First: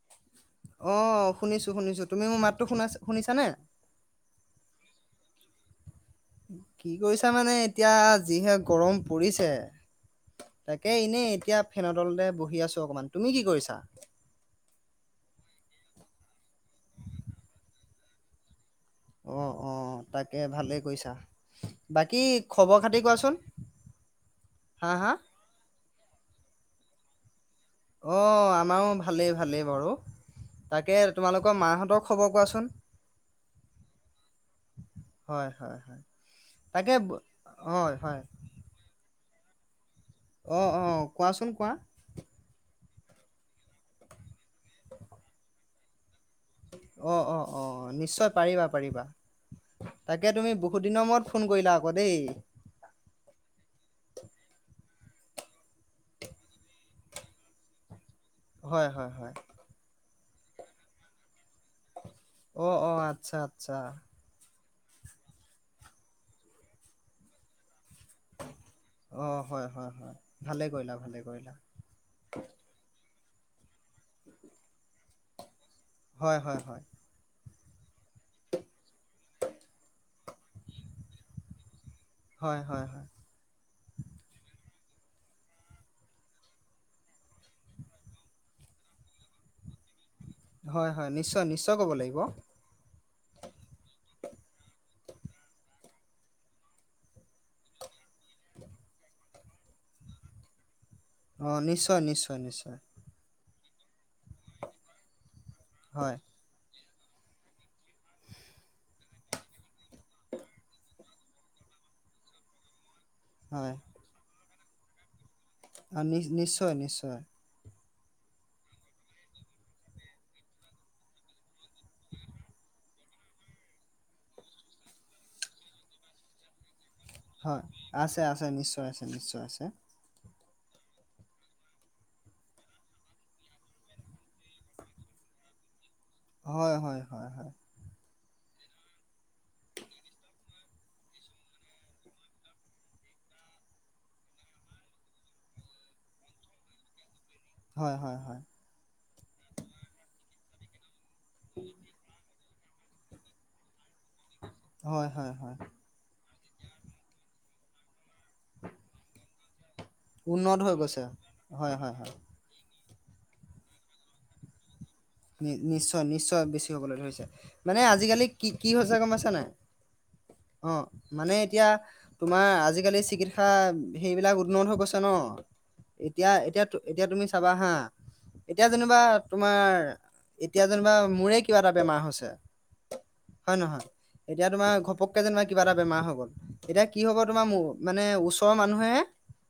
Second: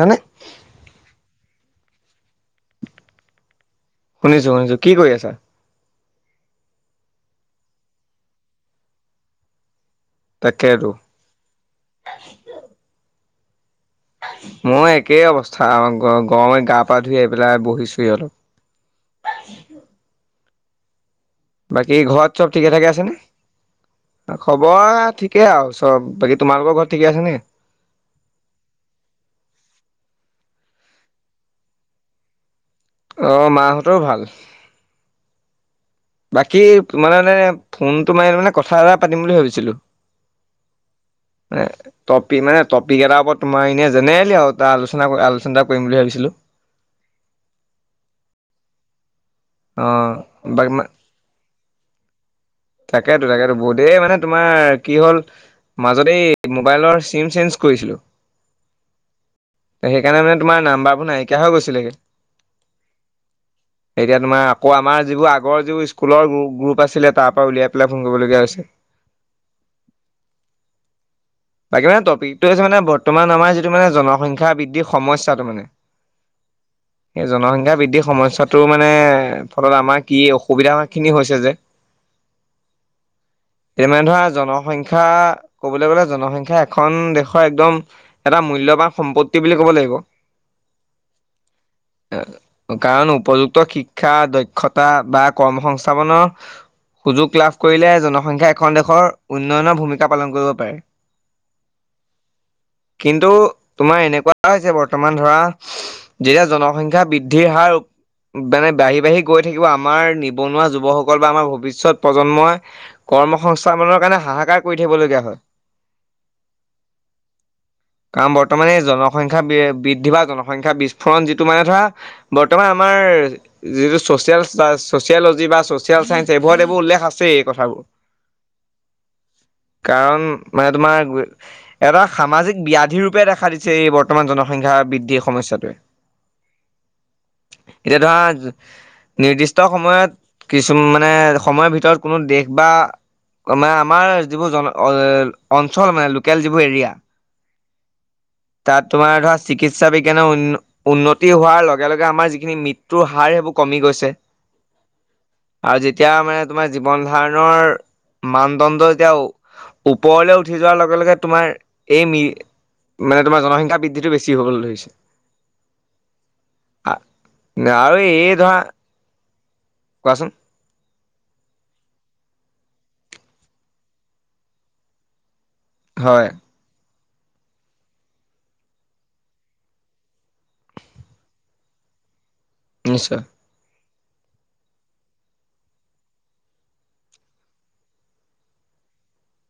হয়নে? অ'। শুনিছো শুনিছো। তুমি মোৰ মাতটো শুনা-শুনিছানে? শুনিছো শুনিছো, কি কৰি আছা? কি কৰিছা মানে, এতিয়া যিহে গৰম পৰিছে। তাকেতো তাকে এনেই এতিয়া ফেন' তলতে বহি আছোঁ অকমান। তুমি কি কি কৰিছা? মই একেই অৱস্থা, গ গৰমে গা-পা ধুই আহি পেলাই বহিছোহি অলপ। অ', অ', তাক কে, ভালেই কৰিছা। বাকী ঘৰত চব ঠিকে খবৰ থাকে খাতি আছে নে, কোৱাচোন হা খবৰ হা? ঠিকে আৰু চব বাকী। তোমালোকৰ ঘৰত ঠিকে আছেনে। অ, আমাৰো ভালেই ভালেই বাৰু, তাকে তোমালোকৰ মাহঁতৰ খবৰ কোৱাচোন। অ', মাহঁতৰো ভাল। হয় হয়। হয় বাকী তাকে তোমাৰ ব- মানে হয় ফোন তো হয় মাৰি মানে কথা এটা পাতিম বুলি ভাবিছো। ছিলো। অ', অ', কোৱাচোন এ কোৱা? তপি মানে তপ পিক এটাৰ ওপৰত তোমাৰ এনে জেনেৰেলি আৰু ত আলোচনা কৰি আলোচনাটা কৰিম বুলি ভাবিছিলোঁ। অ, অ, অ, নিশ্চয় পাৰিবা পাৰিবা। অ, তাকে তুমি বহুত বাক-মা, দিনৰ মূৰত ফোন কৰিলা আকৌ দেই। তাকেতো-তাকেতো বহুতদিন মানে তোমাৰ কি হ'ল, মাজতে এ মোবাইলৰ চিম চেঞ্জ কৰিছিলো। হয় হয় হয়। সেইকাৰণে মানে তোমাৰ নাম্বাৰবোৰ নাইকিয়া হৈ গৈছিলেগে। অ, অ, আচ্ছা আচ্ছা। এতিয়া তোমাৰ আকৌ আমাৰ যিবোৰ আগৰ যিবোৰ স্কুলৰ গু গ্ৰুপ আছিলে তাৰ পৰা উলিয়াই তোলে ফোন কৰিব লগীয়া হৈছে অ', হয়, হয়, হয়, ভালে কৰিলা ভালে কৰিলা। তাকে তপিক টো হৈছে মানে বট তোমাৰ [unintelligible] মানে জনসংখ্যা বৃদ্ধিৰ সমস্যা ত মানে। হয় হয় হয়। সেই [unintelligible] সমস্যাটো মা মানে, ফলত আমাৰ কি অসুবিধা খিনি হৈছে যে। হয়, হয়, হয়, তে মানে ধৰা জনসংখ্য সংখ্যা, কবলৈ গলে জনসংখ্যা এখন দেশৰ, একদম এটা মূল্যবান সম্পত্তি বুলি ক'ব লাগিব। হয় হয় নিশ্চয় নিশ্চয় ক'ব লাগিব। কাৰণ উপযুক্ত শিক্ষা দক্ষতা বা কৰ্ম সংস্থাপনৰ, সুযোগ লাভ কৰিলে জনসংখ্যা এখন দেশৰ উন্নয়নৰ ভূমিকা পালন কৰিব পাৰে। অ নিশ্চয় নিশ্চয় নিশ্চয়। কিন্তু তোমাৰ এনেকুৱা হৈছে বৰ্তমান ধৰা হয়, যেতিয়া জনসংখ্যা খ্যা বৃদ্ধিৰ হাৰ মানে বাঢ়ি-বাঢ়ি গৈ থাকিব আমাৰ নিবনুৱা যুৱকসকল বা আমাৰ ভৱিষ্যত প্ৰজন্মই। কৰ্ম সংস্থাপনৰ কাৰণে হাহাকাৰ কৰি থাকিবলগীয়া হয়। হা নি নিশ্চয় নিশ্চয়। কাৰণ বৰ্তমান এই জনসংখ্যা বে বৃদ্ধি বা জনসংখ্যাৰ বিস্ফোৰণ যিটো মানে ধৰা, বৰ্তমান আমাৰ যিটো চছিয়েল চা চছিওলজি বা চছিয়েল চাইন্স এইবোৰত এইবোৰ উল্লেখ আছে হয় আছে আছে নিশ্চয় আছে নিশ্চয় আছে কাৰণ মানে তোমাৰ এটা সামাজিক ব্যধি ৰূপে দেখা দিছে এই বৰ্তমান জনসংখ্যা বৃদ্ধিৰ সমস্যাটোৱে হয় হয় হয় হয় এতিয়া ধৰা নিৰ্দিষ্ট সময়ত কিছু মানে সময়ৰ ভিতৰত কোনো দেশ বা মানে আমাৰ যিবোৰ জন অঞ্চল মানে লোকেল যিবোৰ এৰিয়া হয়, হয়, হয়, তাত তোমাৰ ধৰা চিকিৎসা বিজ্ঞান উন্নতি হোৱাৰ লগে লগে আমাৰ যি এইখিনি মৃত্যুৰ হাৰ সেইবোৰ কমি গৈছে হয় হয় আৰু যেতিয়া মানে তোমাৰ জীৱন ধাৰণৰ মানদণ্ড এতিয়া ওপৰলৈ উঠি উন্নত হৈ যোৱাৰ লগে গৈছে। লগে তোমাৰ হয়, হয়, এই হয়, মি মানে তোমাৰ জনসংখ্যা বৃদ্ধিটো বেছি হ'ব ধৰিছে নি নিশ্চয় নিশ্চয় বেছি হ'বলৈ ধৰিছে মানে আৰু আজিকালি এই কি ধৰা কি হৈছে গম পাইছা নাই কোৱাচোন অ মানে এতিয়া তোমাৰ আজি আজিকালি চিকিৎসা সেইবিলাক উন্নত হৈ গৈছে ন হয় এতিয়া এতিয়া তু এতিয়া তুমি চাবা হা এতিয়া যেনিবা তোমাৰ এতিয়া যেনিবা মোৰে কিবা এটা বেমাৰ হৈছে নিশ্চয় হয় নহয় এতিয়া তোমাৰ ঘপককে যেনিবা কিবা এটা বেমাৰ হৈ গল এতিয়া কি হব তোমাৰ মানে ওচৰৰ মানুহে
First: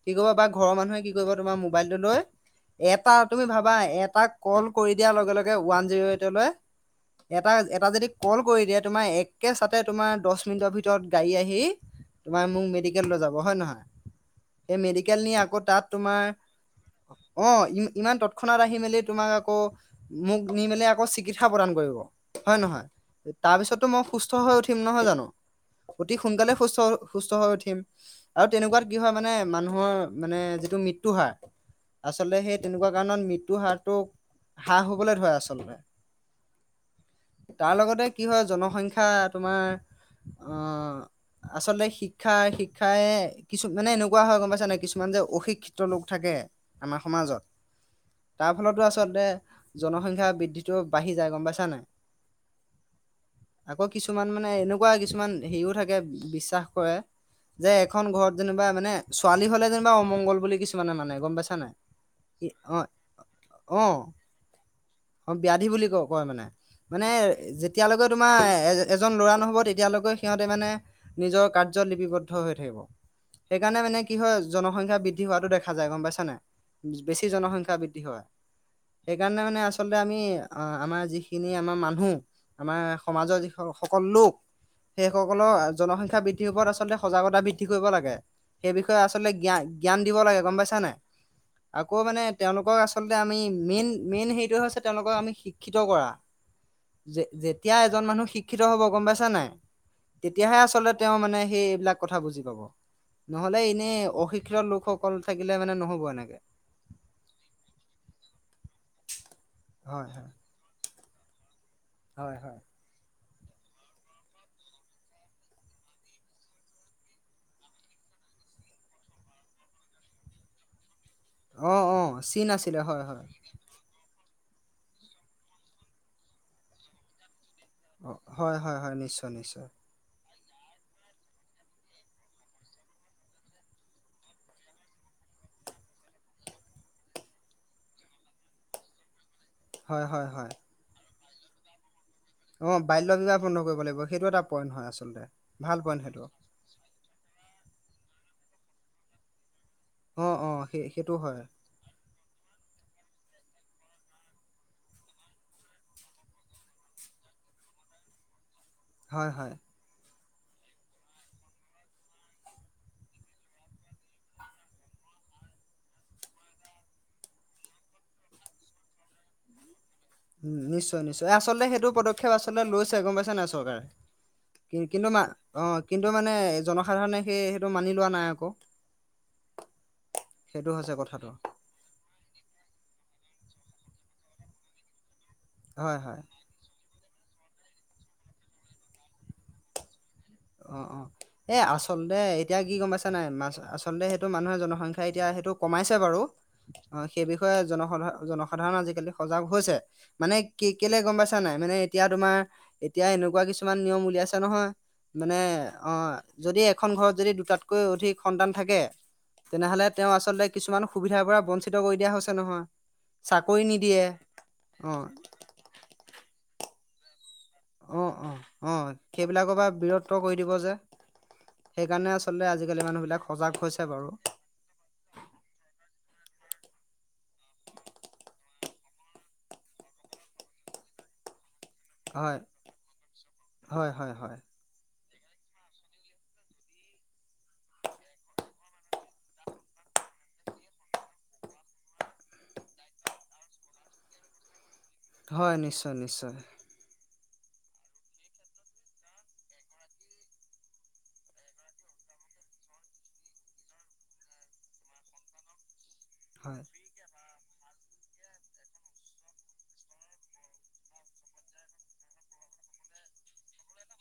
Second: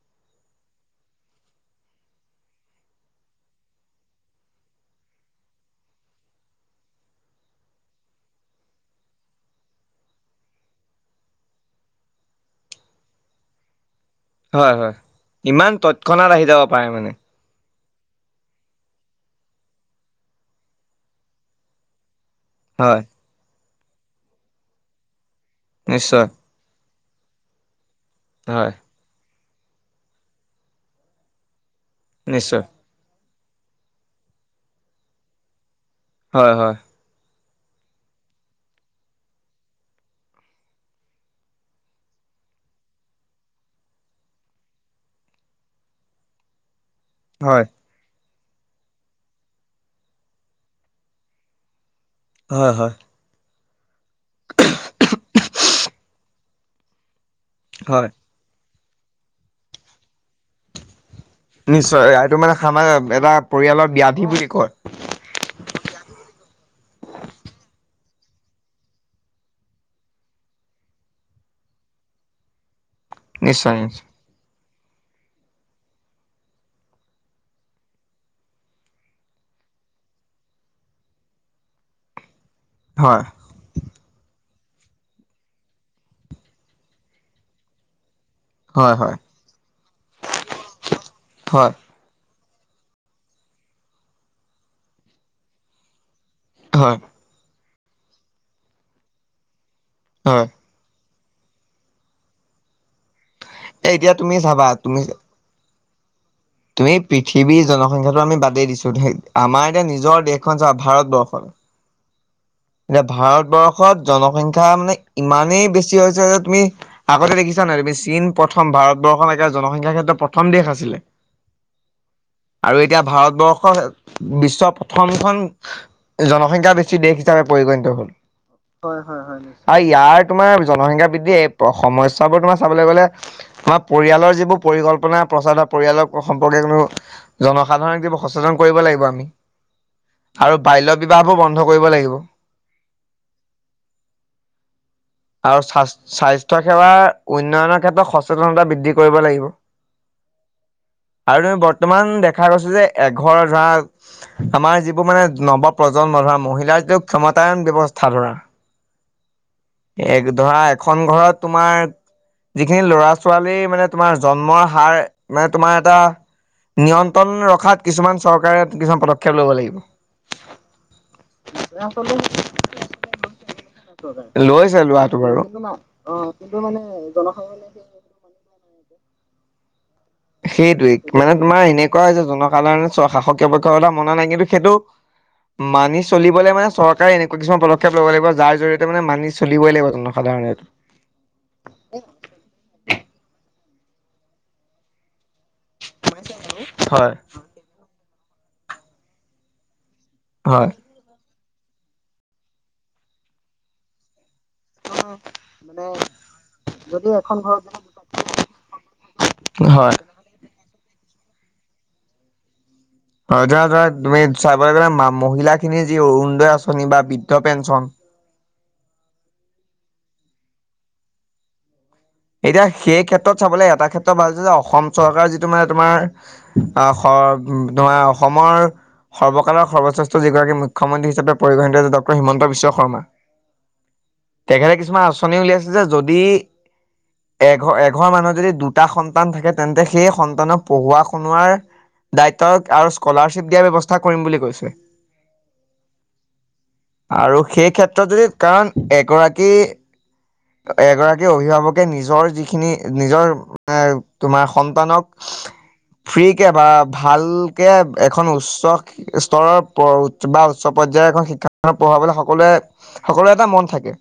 কি কৰিব বা ঘৰৰ মানুহে কি কৰিব তোমাৰ মোবাইলটো লৈ এটা তুমি ভাবা এটা কল কৰি দিয়াৰ লগে লগে তে ওৱান জিৰ এইলৈ এটা এটা যদি কল দিয়ে তোমাৰ একেচাতে তোমাৰ দহমিনিটৰ ভিতৰত গাৰী আহি তোমাক মোক মেডিকেল লৈ যাব হয় নহয় হয় সেই হয় মেডিকেল নি আকৌ ইমান তাত তোমাৰ তৎক্ষণাত আহি যাব পাৰে মানে অ ই ইমান তৎক্ষণাত আহি মেলি তোমাক আকৌ মোক নি মেলি আকৌ চিকিৎসা প্ৰদান কৰিব হয় নহয় তাপিছত টো মই সুস্থ হৈ উঠিম নহয় জানো অতি নিশ্চয় সোনকালে সুস্থ সুস্থ হৈ উঠিম আৰু তেনেকুৱাত কি হয় মানে মানুহৰ মানে যিটো মৃত্যু হাৰ আচলতে সেই নিশ্চয় তেনেকুৱা কাৰণত মৃত্ তু হাৰটো হ্ৰাস হবলৈ ধৰে আচলতে হয় হয় তাৰ লগতে কি হয় জনসংখ্যা তোমাৰ আহ আচলতে শিক্ষা শিক্ষাই কিছু মানে এনেকুৱা হয় গম পাইছা নে কিছুমান যে অশিক্ষিত লোক থাকে আমাৰ সমাজত হয় তাৰ ফলতো আচলতে জনসংখ্যা বৃদ্ধিটো বাঢ়ি যায় গম পাইছা নাই হয় হয় আকৌ কিছুমান মানে এনেকুৱা কিছুমান হেৰিও থাকে বিশ্বাস কৰে যে এখন হয় ঘৰত যেনিবা মানে ছোৱালী হ'লে যেনিবা অমংগল বুলি কিছুমানে মানে গম পাইছা নাই নিশ্চয় এইটো মানে ই- অ খানা এটা পৰিয়ালৰ অ ব্যাধি বুলি কয় অ ব্যাধি বুলি কয় কয় মানে মানে যেতিয়ালৈকে তোমাৰ এ-এজন ল'ৰা নহ'ব তেতিয়ালৈকে সিহঁতে মানে নিজৰ কাৰ্যত লিপিবদ্ধ হৈ থাকিব। নিশ্চয় সেইকাৰণে মানে নিশ্চয় কি হয় জনসংখ্যা বৃদ্ধি বৃদ্ধি হোৱাটো দেখা যায় গম পাইছ নে বেছি জনসংখ্যা বৃদ্ধি হয়। সেইকাৰণে মানে আচলতে আমি আ-আমাৰ যিখিনি আমাৰ মানুহ আমাৰ হয় সমাজৰ যি সকলো লোক সেই সকলৰ জনসংখ্যা বৃদ্ধিৰ ওপৰত আচলতে সজাগতা বৃদ্ধি কৰিব লাগে। সেই হয় বিষয়ে হয় আচলতে জ্ঞান-জ্ঞান দিব লাগে গম পাইছা নাই? হয় আকৌ মানে তেওঁলোকক আচলতে আমি মেইন মেইন হেইটোয়ে হৈছে তেওঁলোকক আমি শিক্ষিত কৰা। হয় যে যে তেতিয়া এজন মানুহ শিক্ষিত হ'ব গম পাইছা নাই হয় তেতিয়াহে আচলতে তেওঁ মানে সেই এইবিলাক কথা বুজি পাব। নহলে এনে এ এতিয়া তুমি অশিক্ষিত চাবা তুমি লোকসকল থাকিলে মানে নহ'ব। হোৱা এনেকে। তুমি পৃথিৱীৰ জনসংখ্যাাতটো আমি বাদেই দিছো আমাৰ এতিয়া হয় নিজৰ হয় দেশখন চাবা ভাৰত [unintelligible] হয় হয়। এতিয়া ভাৰতবৰ্ষত জনসংখ্যা মানে ইমানেই বেছি হৈছে যে তুমি আগতে দেখিছা নাই তুমি চীন প্ৰথম ভাৰতবৰ্ষত এতিয়া জনসংখ্যাৰ ক্ষেত্ৰত প্ৰথম দেশ আছিলে। অ অ চীন আৰু আছিলে এতিয়া হয় হয়। ভাৰতবৰ্ষ বিশ্বৰ প্ৰথমখন জনসংখ্যা বেছি দেশ পৰিনত হ'ল। অ হয় হয় নিশ্চয় নিশ্চয় হয় হয়। তোমাৰ জনসংখ্যা বৃদ্ধি এই সমস্যাবোৰ তোমাৰ চাবলৈ গলে তোমাৰ পৰিয়ালৰ যিবোৰ পৰিকল্পনা প্ৰচাৰ বা পৰিয়ালৰ সম্পৰ্কে কোনো জনসাধাৰণক যিবোৰ সচেতন কৰিব লাগিব আমি হয় হয় হয়। আৰু বাল্য বিবাহবোৰ বন্ধ কৰিব লাগিব। অ বাল্য বিবাহ বন্ধ কৰিব লাগিব সেইটো এটা পইণ্ট হয় আচলতে আৰু ভাল পইণ্ট সেইটো স্বাস্থ্য সেৱাৰ উন্নয়নৰ ক্ষেত্ৰত সচেতনতা বৃদ্ধি কৰিব লাগিব। অ অ সেই সেইটো হয় আৰু তুমি বৰ্তমান দেখা গৈছো যে এঘৰ ধৰা আমাৰ যিবোৰ মানে নৱ প্ৰজন্ম ধৰা মহিলা। ক্ষমতায়ন ব্যৱস্থা ধৰা। হয়- হয় এ ধৰা এখন ঘৰত তোমাৰ যিখিনি লৰা ছোৱালীৰ মানে তোমাৰ জন্মৰ হাৰ মানে তোমাৰ এটা নিয়ন্ত্ৰণ ৰখাত কিছুমান চৰকাৰে কিছুমান পদক্ষেপ ল'ব লাগিব। উম নিশ্চয় নিশ্চয়। আচলতে সেইটো পদক্ষেপ আচলতে লৈছে গম পাইছে নাই চৰকাৰে লৈছে কিন্তু লোৱাটো বাৰু। অ', কিন্তু মানে জনসাধাৰণে সেই সেইটো মানি লোৱা নাই আকৌ সেইটো হৈছে সেইটোৱে কথাটো মানে তোমাৰ এনেকুৱা যে জনসাধাৰণে স্ব-শাসক [unintelligible] মনা নাই কিন্তু সেইটো হয় মানি হয় চলিবলে মানে চৰকাৰে এনেকুৱা কিছুমান পদক্ষেপ ল'ব লাগিব যাৰ জৰিয়তে মানে মানি চলই লাগ ত অ' অ' এ আচলতে এতিয়া কি গম পাইছা নাই আচলতে সেইটো মানুহৰ জনসংখ্যা এতিয়া কমাইছে বাৰু হয়। সেই বিষয়ে। জনসাধাৰণ আজিকালি সজাগ হৈছে। মানে কি হয়, কেলে গম পাইছে নে নাই মানে এতিয়া তোমাৰ এতিয়া এনেকুৱা কিছুমান নিয়ম উলিয়াই আছে নহয়। মানে অ' যদি এখন ঘৰত যদি দুটাতকৈ অধিক সন্তান থাকে তেনেহলে হয়। তেওঁ আচলতে কিছুমান। সুবিধাৰ পৰা বঞ্চিত কৰি দিয়া হৈছে নহয়। হয় ধৰা চাকৰি ধৰা নিদিয়ে তুমি চাবলৈ গ'লে অ মহিলা খিনিৰ যি অৰুণোদয় আঁচনি শনিবাৰ বি বৃদ্ধ পেঞ্চন অ অ অ 'সেইবিলাকৰ পৰা বীৰত্ব কৰি দিব যে সেইকাৰণে আচলতে এতিয়া আজিকালি মানুহ সেই বিলাক ক্ষেত্ৰত সজাগ চাবলৈ হৈছে এটা বাৰু ক্ষেত্ৰত ভাল হৈছে যে অসম চৰকাৰৰ যিটো মানে তোমাৰ অ', তোমাৰ অসমৰ সৰ্বকালৰ সৰ্বশ্ৰেষ্ঠ যিগৰাকী মুখ্যমন্ত্ৰী হিচাপে পৰিগণিত ড হয় হিমন্ত বিশ্ব শৰ্মা হয় হয় হয় তেখেতে কিছুমান অঠনি উলিয়াইছে যে যদি এঘৰ এঘৰ মানুহ যদি দুটা সন্তান থাকে তেন্তে সেই সন্তানক পঢ়োৱা শুনোৱাৰ দায়িত্ব আৰু স্কলাৰশ্বিপ দিয়া বৱস্থা কৰিম বুলি কৈছে। হয় নিশ্চয় -নিশ্চয়। আৰু সেই ক্ষেত্ৰত যদি কাৰণ এগৰাকী এগৰাকী অভিভাৱক। নিজৰ যিখিনি নিজৰ তোমাৰ সন্তানক ফ্ৰী কে হয় বা ভাল। সেয়ে এখন উচ্চ স্তৰৰ বা উচ্চ পৰ্যয়ায়ৰ এখন শিক্ষানুষ্ঠানত পঢ়াবলৈ সকলোৱে সকলো এটা মন থাকে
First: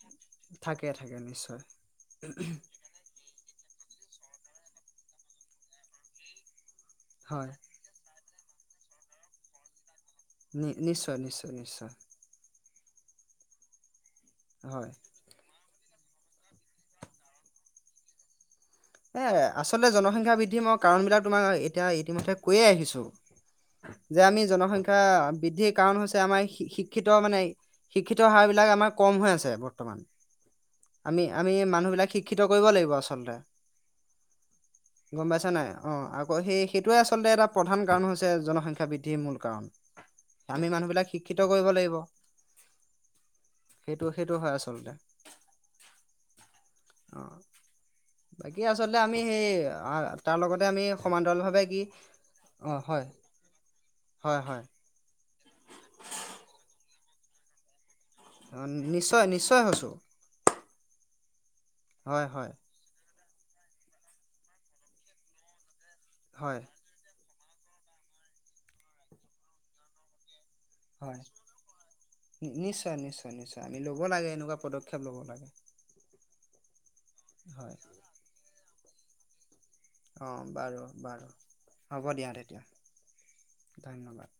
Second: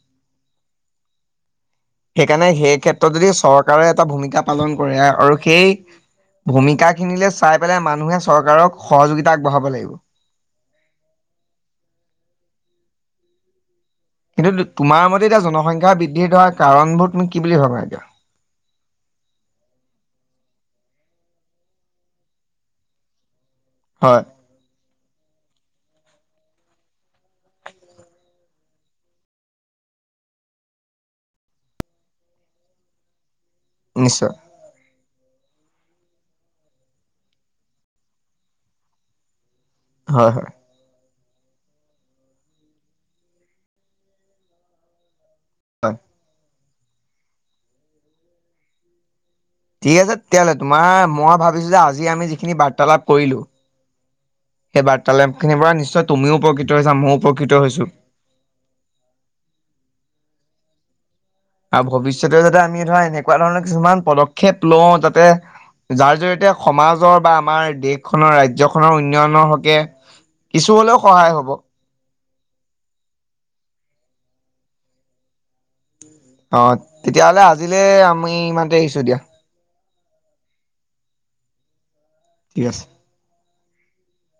থাকে থাকে নিশ্চয়। এই ক্ষেত্ৰত যদি চৰকাৰে এটা ভূমিকা পালন কৰে আৰু সেই ভূমিকাক ঠাইখিনিলে হয় চাই পেলে মানুহে চৰকাৰক সহযোগিতা আগবঢ়াব লাগিব। নি নিশ্চয়-নিশ্চয়-নিশ্চয়। কিন্তু হয় তোমাৰ মতে এতিয়া জনসংখ্যা। বৃদ্ধিৰ দ্বাৰা কাৰণবোৰ তুমি কি বুলি ভাবা এতিয়া। এ আচলতে জনসংখ্যাৰ বৃদ্ধি মই কাৰণবিলাক তোমাৰ এতিয়া ইতিমধ্যে কৈয়ে আহিছো। হয় যে আমি জনসংখ্যা। বৃদ্ধিৰ কাৰণ হৈছে আমাৰ শি শিক্ষিত মানে শিক্ষিত হাৰবিলাক আমাৰ কম হৈ আছে বৰ্তমান আমি আমি মানুহবিলাক শিক্ষিত কৰিব লাগিব আচলতে। নিশ্চয়। গম পাইছা নাই অ আকৌ সেই সেইটোৱে আচলতে এটা প্ৰধান কাৰণ হৈছে জনসংখ্যা বৃদ্ধিৰ মূল কাৰণ। হয় হয় দামী মানুহ বিলাক শিক শিক্ষিত কৰিব লাগিব, সেইটো সেইটো হয় আচলতে। [unintelligible] অ বাকী আচলতে আমি সেই ঠিক আছে তাৰ তেতিয়াহ'লে লগতে আমি তোমাৰ মই সমান্তৰাল ভাৱে ভাবিছো যে কি আজি আমি যিখিনি অ হয় বাৰ্তালাপ কৰিলো হয় হয় সেই বাৰ্তালাপ খিনিৰ পৰা নিশ্চয় তুমিও উপকৃত হৈছা মইও উপকৃত হৈছোঁ। অ নিশ্চয় নিশ্চয় হৈছোঁ। আৰু ভৱিষ্যতে যাতে আমি ধৰা এনেকে তেনেকুৱা ধৰণৰ কিছুমান পদক্ষেপ লওঁ যাতে। যাৰ জৰিয়তে হয় সমাজৰ বা। আমাৰ দেশখনৰ ৰাজ্যখনৰ উন্নয়নৰ হকে। কিছু হ'লেও হয় সহায় হ'ব। নিশ্চয় নিশ্চয় নিশ্চয় আমি ল'ব লাগে এনেকুৱা পদক্ষেপ ল'ব লাগে। অ তেতিয়া হ'লে হয় আজিলে আমি ইমানতে দিয়া অ বাৰু বাৰু হ'ব দিয়া ঠিক আছে। তেতিয়া। ধন্যবাদ।